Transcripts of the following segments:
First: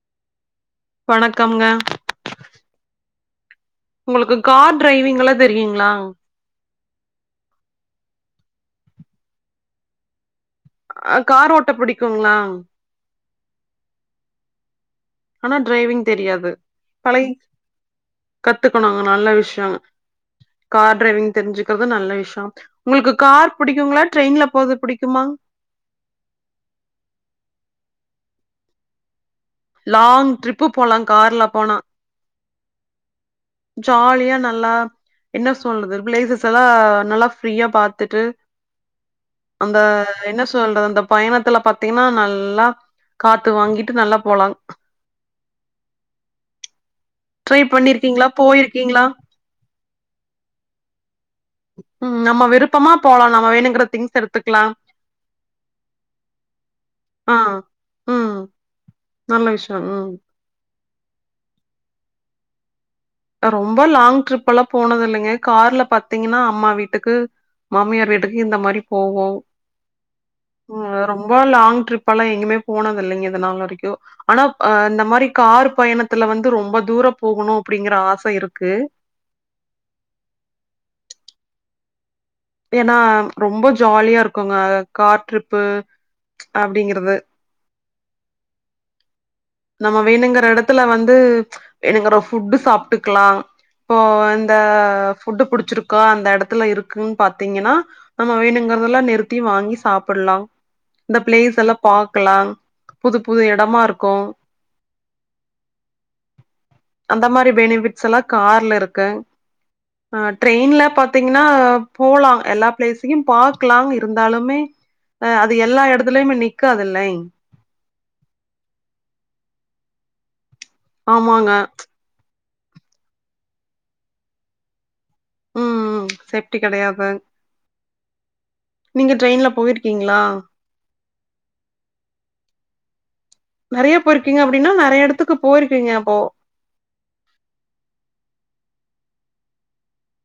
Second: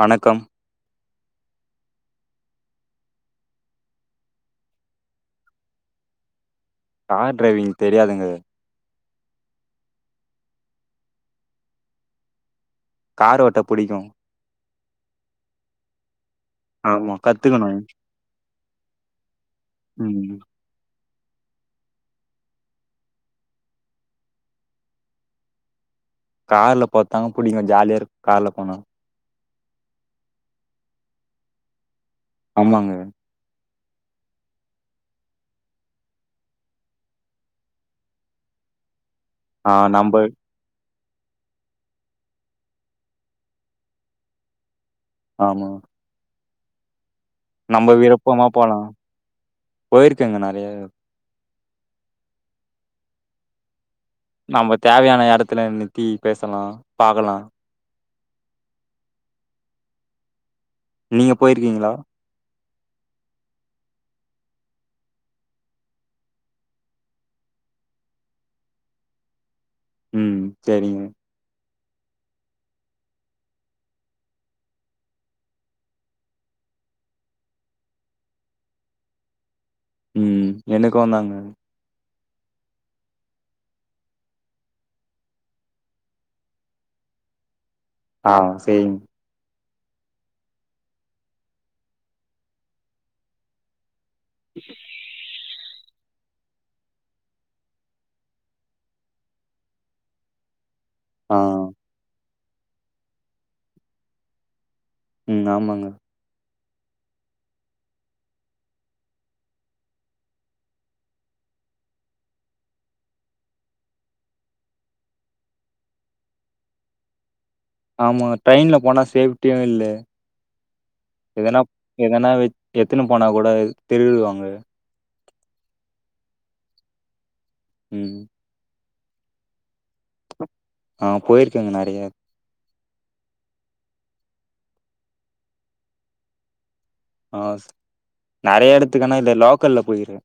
வணக்கம் வணக்கம்ங்க உங்களுக்கு கார் டிரைவிங்ல்லா தெரியுங்ளா கார் டிரைவிங் தெரியாதுங்க அ கார் ஓட்ட புடிக்குங்ளா கார் ஓட்ட புடிக்கு ஆனா டிரைவிங் தெரியாது ஆமா பழகி [unintelligible] கத்துக்குணு நல்ல விஷியோ ம் கார் டிரைவிங் தெரிஞ்சுக்கிறது நல்ல விஷியோ உங்களுக்கு கார் புடிக்குங்களா ட்ரெயின்ல போறது புடிக்குமா கார்ல போரத்தாங்க புடிக்கு ஜாலியா இருக்கு கார்ல போனா லாங் ட்ரிப்பு போலா கார்ல போனா ஆமாங்க ஜாலியா நல்லா என்ன சொல்றது பிளேசஸ் எல்லா நல்லா ஃப்ரீயா பாத்துட்டு ஆ அந்த நம்ப என்ன சொ சொல்ற இந்த பயணத்துல பாத்தீங்கன்னா நல்லா காத்து வாங்கிட்டு நல்லா போலாங் ஆமா ட்ரை நம்ம பண்ணிருக்கீங்களா விருப்பமா போலா போயிருக்கீங்களா போயிருக்கங்க நெறைய ம் நம்ம விருப்பமா போலாம் நம் வேணுங்கிற தி்ங்ஸ் எடுத் நம்ம தேவையான இடத்துல நித்தி பேசலாம் ஆ பாக்கலாம் ம் நல்ல விஷயம் ம் நீங்க போயிருக்கீங்களா நா ரொம்ப லாங் ட்ரிப் எல்லாம் போனது இல்லங்க கார்ல பாத்தீங்கன்னா அம்மா வீட்டுக்கு மாமியார் வீட்டுக்கு இந்த மாரி போவோம் ம் உ சரிங்க வேற ரொம்ப லாங் ட்ரிப் எல்லாம் எங்குமே போனது இல்லங்க இதனால் வரைக்கும் ஆனா அ இந்த மாரி கார் பயணத்துல வந்து ரொம்ப தூரோ போகணும் அப்டிங்கற ஆசை இருக்கு ம் எனக்கும் தாங்க ஏன்னா ரொம்ப ஜாலியா இருக்குங்க கார் ட்ரிப்பு அப்டிங்கிறது ஆ சேரிங் நம்ம வேணுங்கிற இடத்துல வந்து வேணுங்கற ஃபுட்டு சாப்பிட்டுக்கலாம் இப்போ இந்த ஃபுட்டு புடிச்சிருக்கா அந்த இடத்துல இருக்கு பாத்தீங்கன்னா நம்ம வேணுங்கிறதுல்லாம் நிறுத்தி வாங்கி சாப்படலாம் இந்த ஆ பிளேஸ் எல்லாம் பாக்கலாம் புது புது இடமா இருக்கும் ம் ஆமாங்க அந்த மாரி பெனிபிட்ஸ்ல்லாம் கார்ல இருக்கு ஆ ட்ரெயின்ல பாத்தீங்கன்னா போலாம் எல்லா பிளேஸையும் பாக்லாம் இருந்தாலுமே அ அது எல்லா இடத்துலயுமே நிக்காதுல்லை ஆமா ட்ரெயின்ல போனா சேஃப்டியும் இல்லே ஆமாங்க எதனா எதனா வச் எத்துனு போனா கூட திரிடுவாங்க ம் ம் சேஃப்டி கிடையாத் தான் ம் நீங்க ட்ரெயின்ல போய்ருக்கீங்களா ஆ போயிருக்கேங்க நிறைய நறையா போயிருக்கீங்க அப்டின்னா நறையா இடத்துக்கு போயிருக்கீங்க அப்போ ஆ நறைய இடத்துக்குனா இது லோக்கல்ல போயிருக்கேன்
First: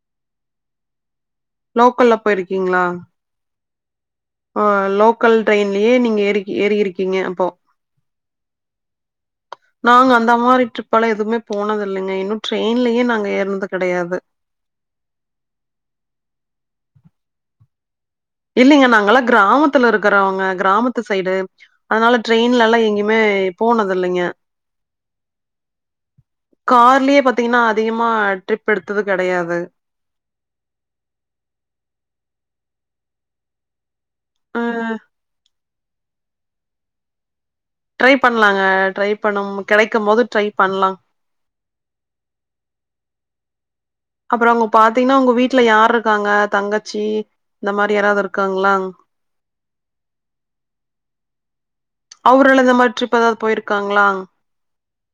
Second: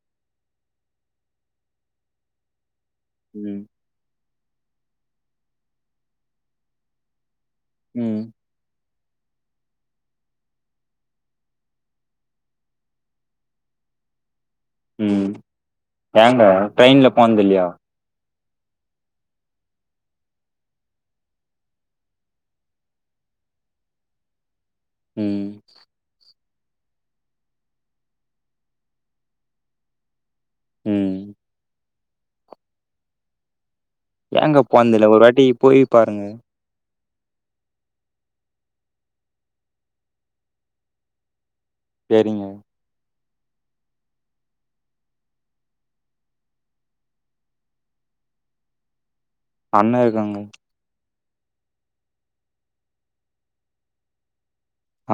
லோக்கல்ல போயிருக்கீங்களா ம் ஆ லோக்கல் ட்ரெயின்லியே நீங்க ஏறி ஏறிருக்கீங்க அப்போ ம் நாங்க அந்த மாதிரி ட்ரிப்பால எதுவுமே போனது இல்லங்க இன்னும் ட்ரெயின்லயே நாங்க ஏறனது கிடையாது ம் ஏங்க ட்ரெயின்ல போனதில்லையா இல்லலைங்க நாங்கல்லாம் கிராமத்துல இருக்கறவங்க கிராமத்து சைடு அதனால ட்ரெயின்ல எல்லாம் எங்கேயுமே போனது இல்லைங்க ம் கார்லயே பாத்தீங்கன்னா அதிகமா ட்ரிப் எடுத்தது கிடையாது ம் அ ஏங்க போனதில்ல ஒரு வாட்டி போயி பாருங்க ட்ரை பண்ணலாங்க ட்ரை பண்ணு கிடைக்கும் போது ட்ரை பண்லா சேரிங்க அப்பறம் அங்க பாத்தீங்கன்னா உங்க வீட்ல யாரு இருக்காங்க தங்கச்சி இந்த மாரி யாராவது இருக்காங்களா அண்ணே இருக்காங்க அவுருல்லா இந்த மாறி ட்ரிப் ஏதாவது போயிருக்காங்ளா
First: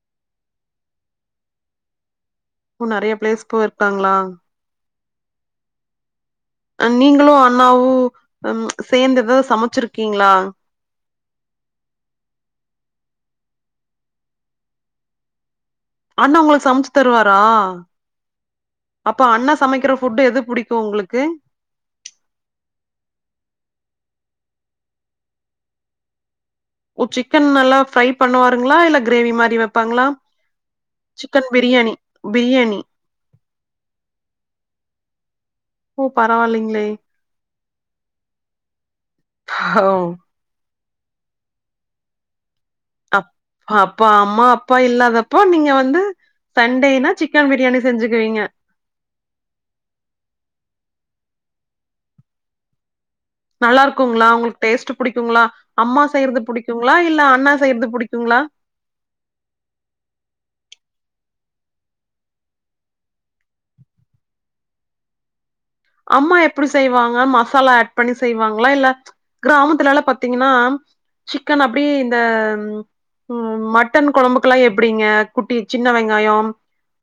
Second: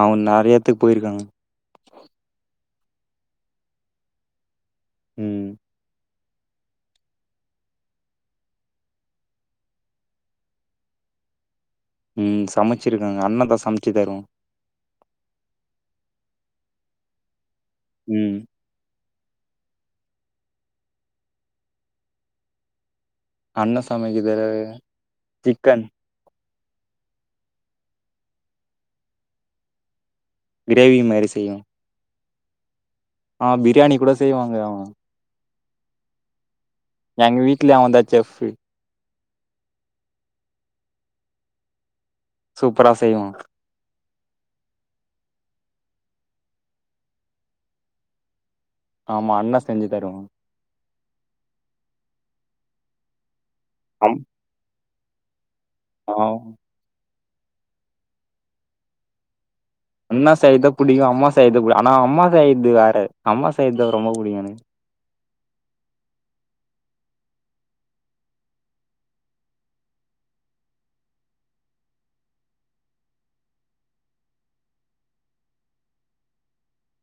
அவன் நறியா எடத்துக்கு போயிருக்காங்க நெறைய பிளேஸ் போய் இருக்காங்ளா ம் நீங்களும் அண்ணாவு ம் சேர்ந்து ஏதாவது சமைச்சிருக்கீங்ளா ம் சமைச்சிருக்கங்க அண்ணதா சமைச்சு தரும் அண்ணே உங்களுக்கு சமைச்சு தருவாரா உம் அப்ப அண்ணே சமைக்கிற ஃபுட் எது புடிக்கும் உங்ளுக்கு அண்ணே சமைக்கற எதாவது சிக்கன் ஓ சிக்கன் நல்லா ஃப்ரை பண்ணுவாருங்ளா இல்ல கிரேவி மாறி வெப்பாங்ளா கிரேவி மாரி சிக்கன் செய்யு பிரியாணி பிரியாணி ஆ பிரியாணி கூட செய்வாங்க அவ ஓ பரவால்லைங்ளே எங்க வீட்லயே அவந்தா செஃப் அ ஓ சூப்பரா செய்வா அப் அப்பா அம்மா அப்பா இல்லாதப்போ நீங்க வந்து சண்டேன்னா சிக்கன் பிரியாணி செஞ்சுக்குவீங்க ஆமா அண்ணே செஞ்சு தருவா நல்லா இருக்குங்ளா உங்களுக்கு டேஸ்ட்டு புடிக்குங்ளா அம்மா ஆ செய்யறது புடிக்குங்ளா இல்ல அண்ணா செய்யறது புடிக்குங்ளா அண்ணா செய்யறதும் புடிக்கும் அம்மா செய்யறது கூட ஆனா அம்மா செய்யறது வேற அம்மா செய்யறது ரொம்ப புடிக்கும் எனக்கு அம்மா எப்படி செய்வாங்க மசாலா ஆட் பண்ணி செய்வாங்ளா இல்ல கிராமத்துல எல்லா பாத்தீங்கன்னா சிக்கன் அப்டியே இந்த உம் மட்டன் கொழம்புக்கெல்லா எப்படிங்க குட்டி சின்ன வெங்காயம்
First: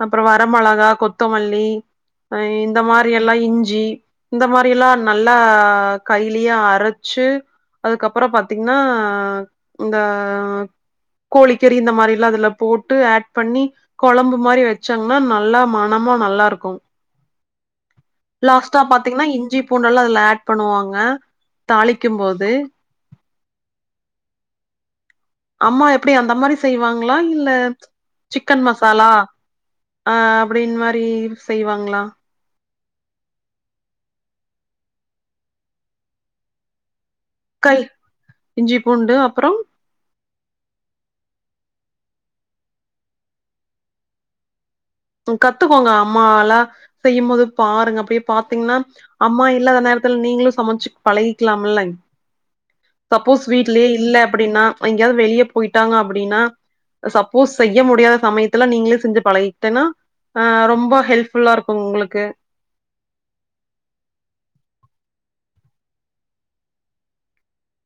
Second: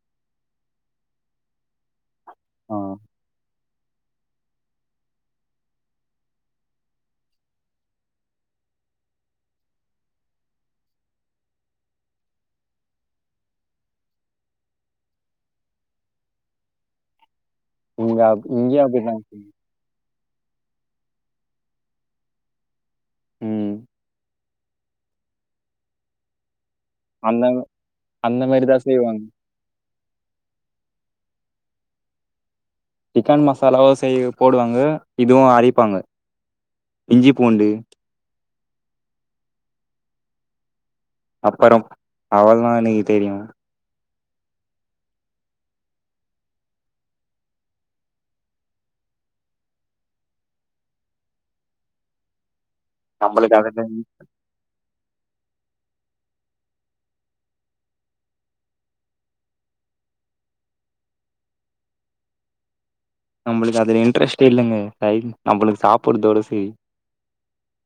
அப்பறோ வர மொளகா கொத்தமல்லி அ ஆ இந்த மாறி எல்லா இஞ் சி இந்த மாறி எல்லா நல்லா கைலயே அரைச்சு அதுக்கப்றோ பாத்தீங்கன்னா இந்த கோழிக்கறி இந்த மாறி எல்லா அதுல போட்டு ஹேட் பண்ணி கொழம்பு மாறி வச்சோங்ன்னா நல்லா மனமா நல்லா இருக்கும் இங்க லாஸ்ட்டா இங்கயு அப்டிதா பாத்தீங்கன்னா இஞ்சி பூண்டு எல்லா அதுல ஹேட் பண்ணுவாங்க தாளிக்கும் போது உம் அம்மா எப்பிடி அந்த மாறி செய்வாங்ளா அந்த இல்ல அந்த சிக்கன் மாரிதா மசாலா செய்வாங்க அ அப்படின் மாறி செய்வாங்ளா சிக்கன் மசாலாவோ செய்ய போடுவாங்க இதுவு அரிப்பாங்க இஞ்சி பூண்டு கல் இஞ்சி பூண்டு அப்றோ அப்புறம் அவள்தா எனக்கு தெரியு ம் கத்துக்கோங்க அம்மா வேல செய்யும்போது பாருங்க அப்படியே பாத்தீங்ன்னா அம்மா இல்லாத நேரத்துல நீங்களும் சமைச்சு பழகிக்கலாம் இல்லங் [inaudible] சப்போஸ் அதுல வீட்லயே இல்லை அப்படின்னா எங்கயாவது வெளியே போயிட்டா அப்படின்னா சப்போஸ் செய்ய முடியாத சமயத்துல நீங்களே செஞ்சு பழகிக் கிட்டன்னா ஆ ரொம்ப ஹெல்ப்ஃபுல்லா இருக்கும் உங்களுக்கு நம்பளுக்கு அதுல இன்ட்ரெஸ்ட்டு இல்லங்க சை நம்பளுக்கு சாப்பிட்றதோட சேரி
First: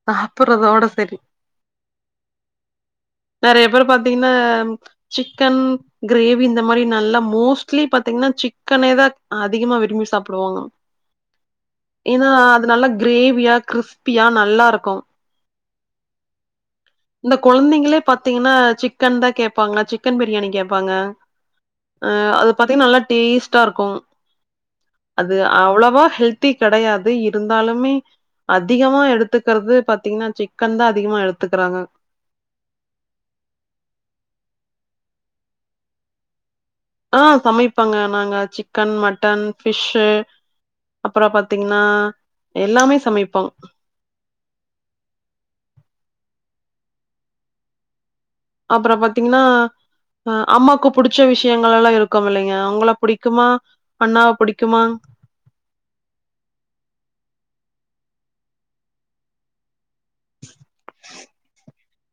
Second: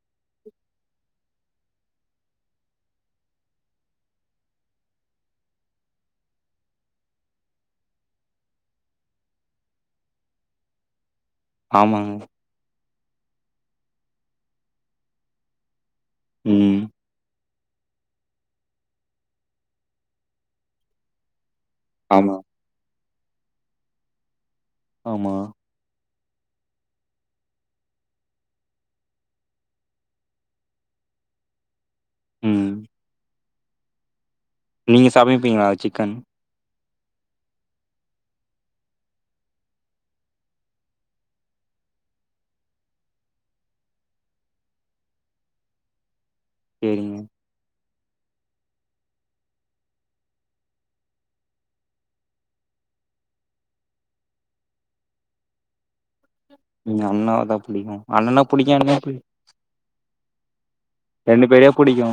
சாப்பிட்றதோட சரி நெறைய பேறப் பாத்தீங்கின்னாம் சிக்கன் கிரேவி இந்த மாரி நல்லா மோஸ்ட்லி பாத்தீங்னா சிக்கனேதா அதிகமா விரும்பி சாப்பிடுவாங்கா [inaudible] ஆமாங்க எனா அது நல்லா கிரேவியா கிறிஸ்பியா நல்லாருக்கு ம் இந்தக் கொழந்தைங்கிளேப் பாத்தீங்கன்னா சிக்கன்தா கேப்பாங்க சிக்கன் பிரியாணி கேப்பாங்க அ ஆமா அது பாத்தீங்க நல்லா டேஸ்ட்டாருக்கு ஆமா அது அவ்ளவா ஹெல்த் தி கெடயாது இருந்தாலுமே அதிகமா எடுத்துக்கறது பாத்தீங்கனா சிக்கன்தா அதிகமா எடுத்துகுறாங்க ம் ம் நீங்க சமைப்பீங்ளா சிக்கன் ஆ சமைப்பங்க நாங்க சிக்கன் மட்டன் ஃபிஷ்ஷூ அப்றோ பாத்தீங்னா எல்லாமே சமைப்போ ம் அப்றோ பாத்தீங்னா அ அம்மாக்கு புடிச்ச விஷ்யங்கள்லலா இருக்குமிலைங்க வுங்ளப் புடிக்குமா அண்ணாவப் புடிக்குமா எங்க அண்ணாவதா புடிக்கு அண்ணனப் புடிக்காம எப்டி ரெண்டு பேரையப் புடிக்கு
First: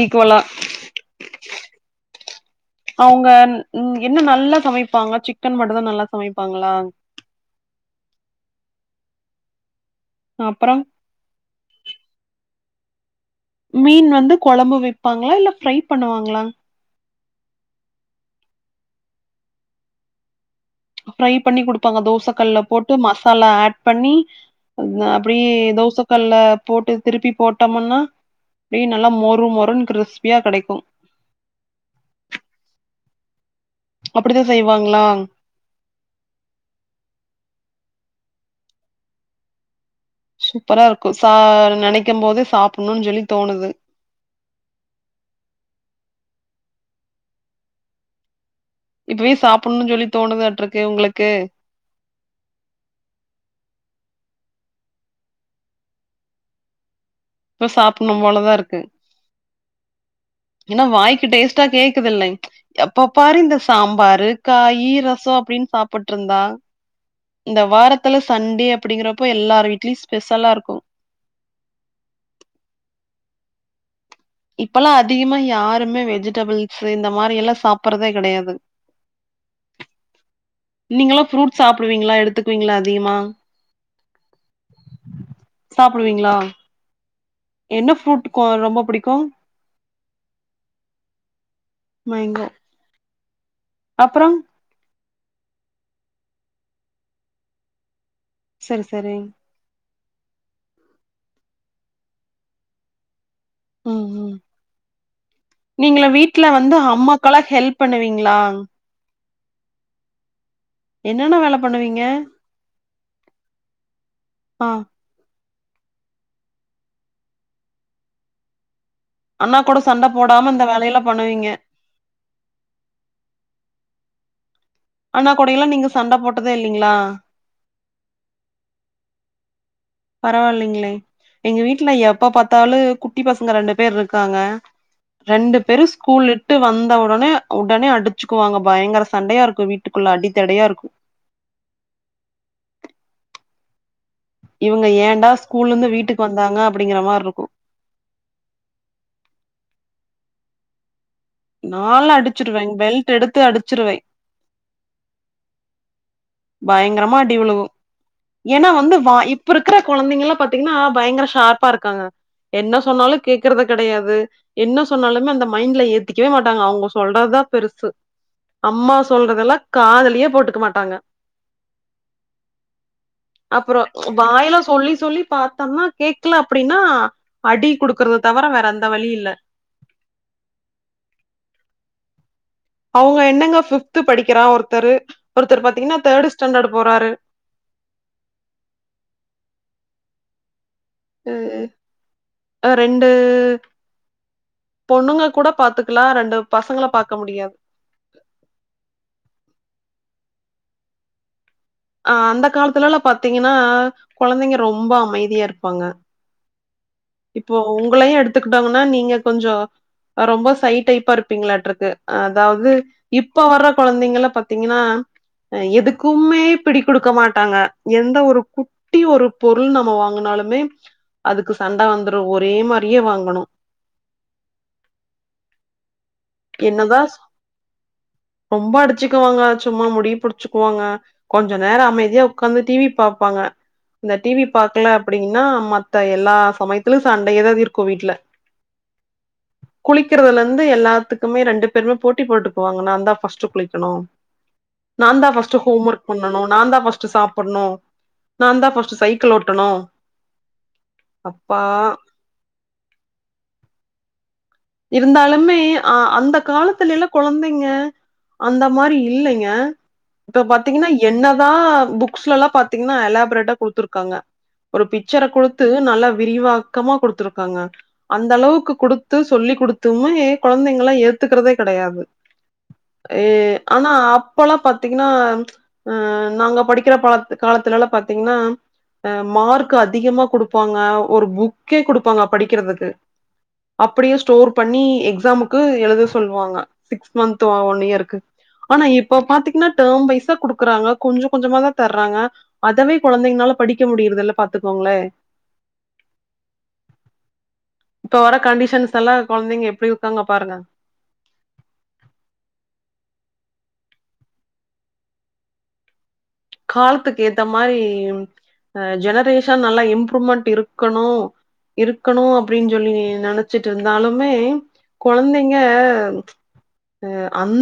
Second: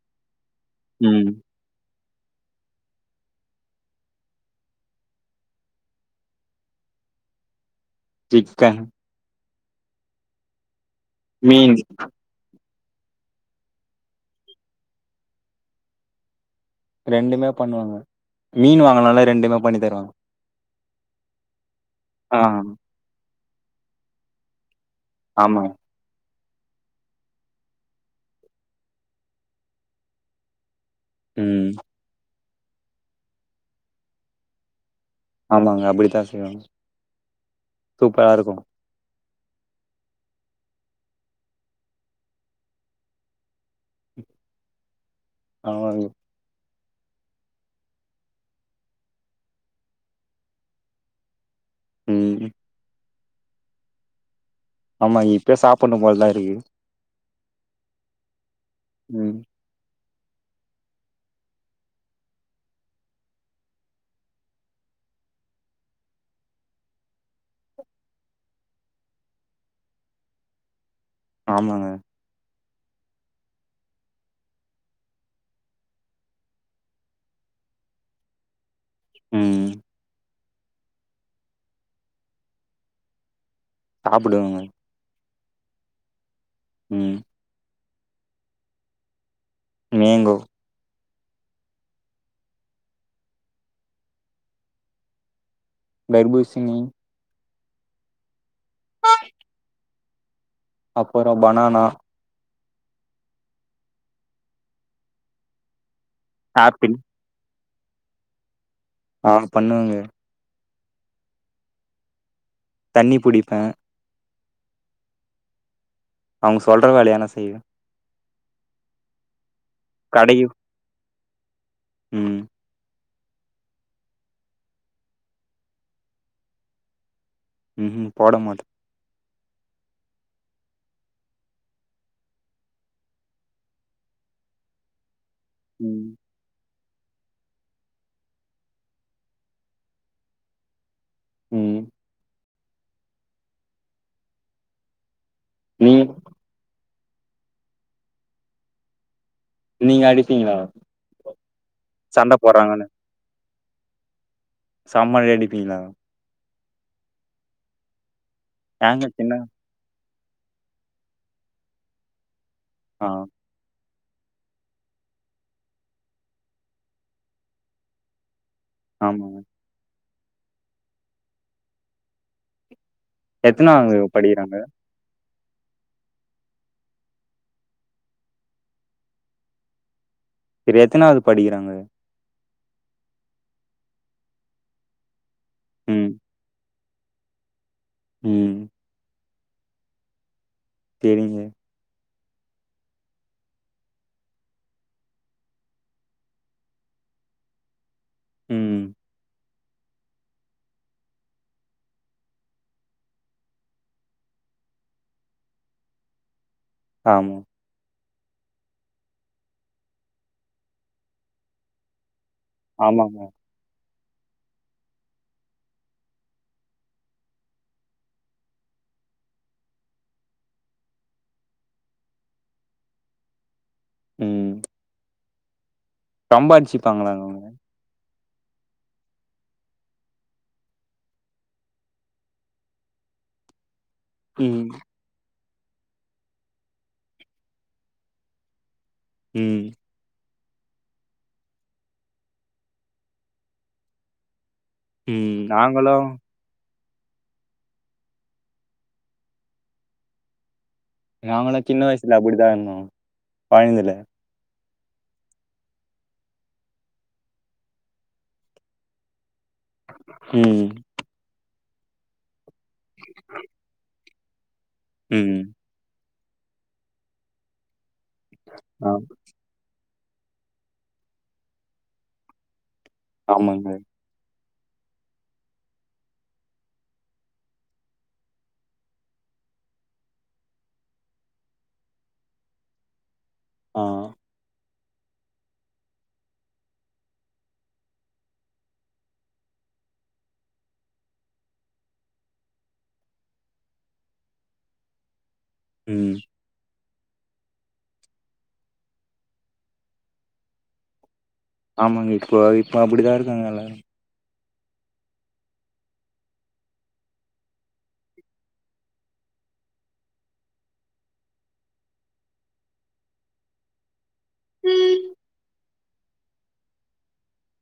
ஈக்வளா ம் அவுங்கன் இன் என்ன நல்லா சமைப்பாங்க சிக்கன் மட்டுதா நல்லா சமைப்பாங்களா சிக்கன் அப்றோ மீன்ச் மீன் வந்து கொழம்பு வெப்பாங்ளா இல்ல ஃப்ரை பண்ணுவாங்ளா ரெண்டுமே பண்ணுவாங்க மீன் வாங்கனாலே ரெண்டுமே பண்ணித் தருவாங்க ஃப்ரை பண்ணி குடுப்பாங்க தோசக் ஆ கல்ல போட்டு மசாலா ஆட் பண்ணி அதப் அப்டியே ஆமாங்க. தோசப் கல்ல போட்டு திருப்பிப் போட்டம்மன்னா அப்டியே நல்லா மொரு மொருன் கிறிஸ்பியா கெடைக்கு ம் அப்டிதா செய்வாங்ளா ஆமாங்க அப்டித்தா செய்வாங்க சூப்பராருக்கு சூப்பராருக்கு சா நெனைக்கம் போது சாப்புன்னுன் சொல்லி தோணுது ஆவாங்கு இப்பவே சாப்புன்னு சொல்லி தோணுதாட்றக்கு உங்ளுக்கு ம் ஆமா இப்யே சாப்புன்னு போல்தா இருகு இப்ப சாப்புன்னும் போலதா இருக்கு ம் எனா வாய்க்கு டேஸ்ட்டா கேக்குதுல்லைங் எப்பப் பாரு இந்த சாம்பாரு காயி ரசோ அப்டின் சாப்புட்ருந்தா இந்த வாரத்துல சண்டே அப்டிங்கிறப்ப எல்லார் வீட்லியு ஸ்பெஷலா இருக்கு ஆமாங்க இப்பலா அதிகமா யாருமே வெஜிடெபிள்ஸு இந்த மாரி எல்லா சாப்பறதே கெடையாது ம் நீங்க எல்லா ஃப்ரூட் சாப்புடுவீங்களா எடுத்துக்குவீங்களா அதிகமா சாப்புடுவேங்க சாப்புடுவீங்களா ம் என்ன ஃப்ரூட் க்க ரொம்ப புடிக்கு மேங்கோ மைங்கா அப்பறம் தர்பூசணி சரி சரி அப்பற பனானா நீங்கலா வீட்ல வந்து ஆப்பிள் அம்மாக்கல்லா ஹெல்ப் பண்ணுவீங்களா ஆ பண்ணுவேங்க என்னென்ன வேல பண்ணுவீங்க தண்ணி புடிப்பே அ அவங்க சொல்ற வேலைய நா செய்வே அண்ணா கூட சண்ட கடைக்கு போடாம இந்த வேலையிலா பண்ணுவீங்க ம் அண்ணா கொடெயில்லா நீங்க சண்ட போட்டதே இல்லைங்களா ம் போட மாட் பரவாயில்லைங்களே எங்க வீட்டுல எப்ப பார்த்தாலு குட்டி பசங்க ரெண்டு பேர் இருக்காங்க ரெண்டு பேரு ம் ஸ்கூல் விட்டு வந்த உடனே உடனே அடிச்சுக்குவாங்க பயங்கர சண்டையா இருக்கு வீட்டுக்குள்ள அடித்தடையா இருக்கு ம் இவங்க ஏன்டா ஸ்கூல்ல இரந்து நீங்க வீட்டுக்கு வந்தாங்க அப்படிங்கிற மார்ருக்கு நீங்க அடிப்பீங்களா நாளா சண்ட அடிச்சிருவே போடுறாங்கன்னு பெல்ட் எடுத்து அடிச்சிருவே செமயா அடிப்பீங்களா பயங்கரமா அடிவிழுகு ஏன்னா வந்து ஏங்க வா சின்ன இப்ப இருக் கற கொழந்தைங்கலா பாத்தீங்கன்னா பயங்கர ஷார்ப்பா இருக்காங்க என்ன ஆ சொன்னாலு கேக்கறது கெடையாது என்ன சொன்னாலுமே அந்த மைண்ட்ல ஏத்திக்கவே மாட்டாங்க அவங்க சொல்றத்தா பெருசு அம்மா ஆமாங்க. சொல்றதெல்லா காதுலியே போட்டுக்க மாட்டாங்க அப்புறோ எத்தனாவது படிக்கிறாங்க? வாயெலா சொல்லி சொல்லி பாத்தோன்னா கேக்கல அப்படின்னா அடி குடுக்கறத தவர வேற எந்த வழி இல்ல சரி எத்தனாவது படிக்கிறாங்க அவங்க என்னங்க ஃபிப்து படிக்கிறா ஒருத்தரு ஒருத்தர் பாத்தீங்கன்னா ம், தேர்டு ஸ்டேண்டர்ட் போறாரு ம் சரிங்க. ம் அ ரெண்டு பொண்ணுங்க கூட பாத்துக்கலா ரெண்டு பசங்கல பாக்க முடியாது ம் அ அந்த காலத்துல எல்லா பாத்தீங்கன்னா கொழந்தைங்க ரொம்ப அமைதியா இருப்பாங்க ஆம் ஒ உங்களையு எடுத்துக்கிட்டோங்கன்னா நீங்க கொஞ்சோ ரொம்ப சை டைப்பா இருப்பீங்களாற்றுக்கு அதாவ்து ஆமாங்க. இப்ப வர்ற கொழந்தைங்ளா பாத்தீங்கின்னா எதுக்குமே பிடி குடுக்க மாட்டாங்க எந்த ஒரு கு ட்டி ஒரு பொருள் நம்ம வாங்கனாலுமே அதுக்கு சண்ட வந்துடும் ஒரே மாரியே வாங்கனு ம் ரொம்ப என்னதா அடிச்சுப்பாங்களாங்க அவங்க? ரொம்ப அடிச்சுக்குவாங்க சும்மா முடிய புடிச்சுக்குவாங்க கொஞ்ச நேரோ அமைதியா உக்காந்து டி வி பாப்பாங்க இந்த டி வி ம், பாக்கல அப்டின்னா மத்த எல்லா சமயத்திலும் சண்டயே எதாவ் இருக்கும் வீட்ல ம் குளிக்கிறதுல இருந்து எல்லாத்துக்குமே ரெண்டு பேருமே போட்டி போட்டுக்குவாங்க நான்தா ஃபர்ஸ்ட்டு குளிக்கனு நான் தா ம். ஃபர்ஸ்ட்டு ஹோம் ஒர்க் நாங்களும் பண்ணனு நான் தா ஃபர்ஸ்ட்டு சாப் புன்னோ நான்தா ஃபர்ஸ்ட்டு சைக்கிள் ஓட்டணு நாங்களு அப்பா சின்ன வயசுல அப்படிதா இருந்தோம் கொய்ந்தில இருந்தாலுமே அ அந்த காலத்துல எல்லா கொழந்தைங்க அந்த மாரி இல்லைங்க இப்ப ம், பாத்தீங்கன்னா என்னதா புக்ஸ்லல்லா பாத்தீங்ன்னா எலாப்ரேட்டா குடுத்துருக்காங்க ஒரு பிக்சர ம். குடுத்து நல்ல விரிவாக்கமா குடுத்துருக்காங்க அந்த அளவுக்கு ஆ, குடுத்து சொல்லிக் குடுத்துமே கொழந்தைங்ளா ஏத்துக்கறதே கெடையாது ஏ ஆமாங்க. ஆனா அப்பல்லா பாத்தீங்ன்னா அ நாங்க படிக்கிற பா காலத்துல எல்லாம் பாத்தீங்ன்னா அ மார்க் அதிகமா குடுப்பாங்க ஒரு புக்கே குடுப்பாங்க படிக்கறதுக்கு ஆ அப்டியே ஸ்டோர் பண்ணி எக்ஸாமுக்கு எழுத சொல்வாங்க சிக்ஸ் மந்த் ஒன் இயருக்கு ஆனா இப்ப பாத்தீங்கன்னா டேர்ம் வைசா குடுக்குறாங்க கொஞ்சோ கொஞ்சமா தா தர்றாங்க அதவே கொழந்தைங்கனால படிக்க முடியறதல்ல பாத்துக்கோங்ளே ம் இப்ப வர கண்டிஷன்ஸ் எல்லா கொழந்தைங்க எப்பிடி இருக்காங்க பாருங்க ஆமாங்க இப்போ இப்ப அப்படிதா இருக்காங்க எல்லா கால்த்துக்கு ஏத்த மாரி ஜெனரேஷன் நல்லா இம்ப்ரூவ்மெண்ட்டு இருக்கணு இருக்கணு அப்டின் சொல்லி நெனச் ச்சுட்டு இருந்தாலுமே கொழந்தைங்க அந்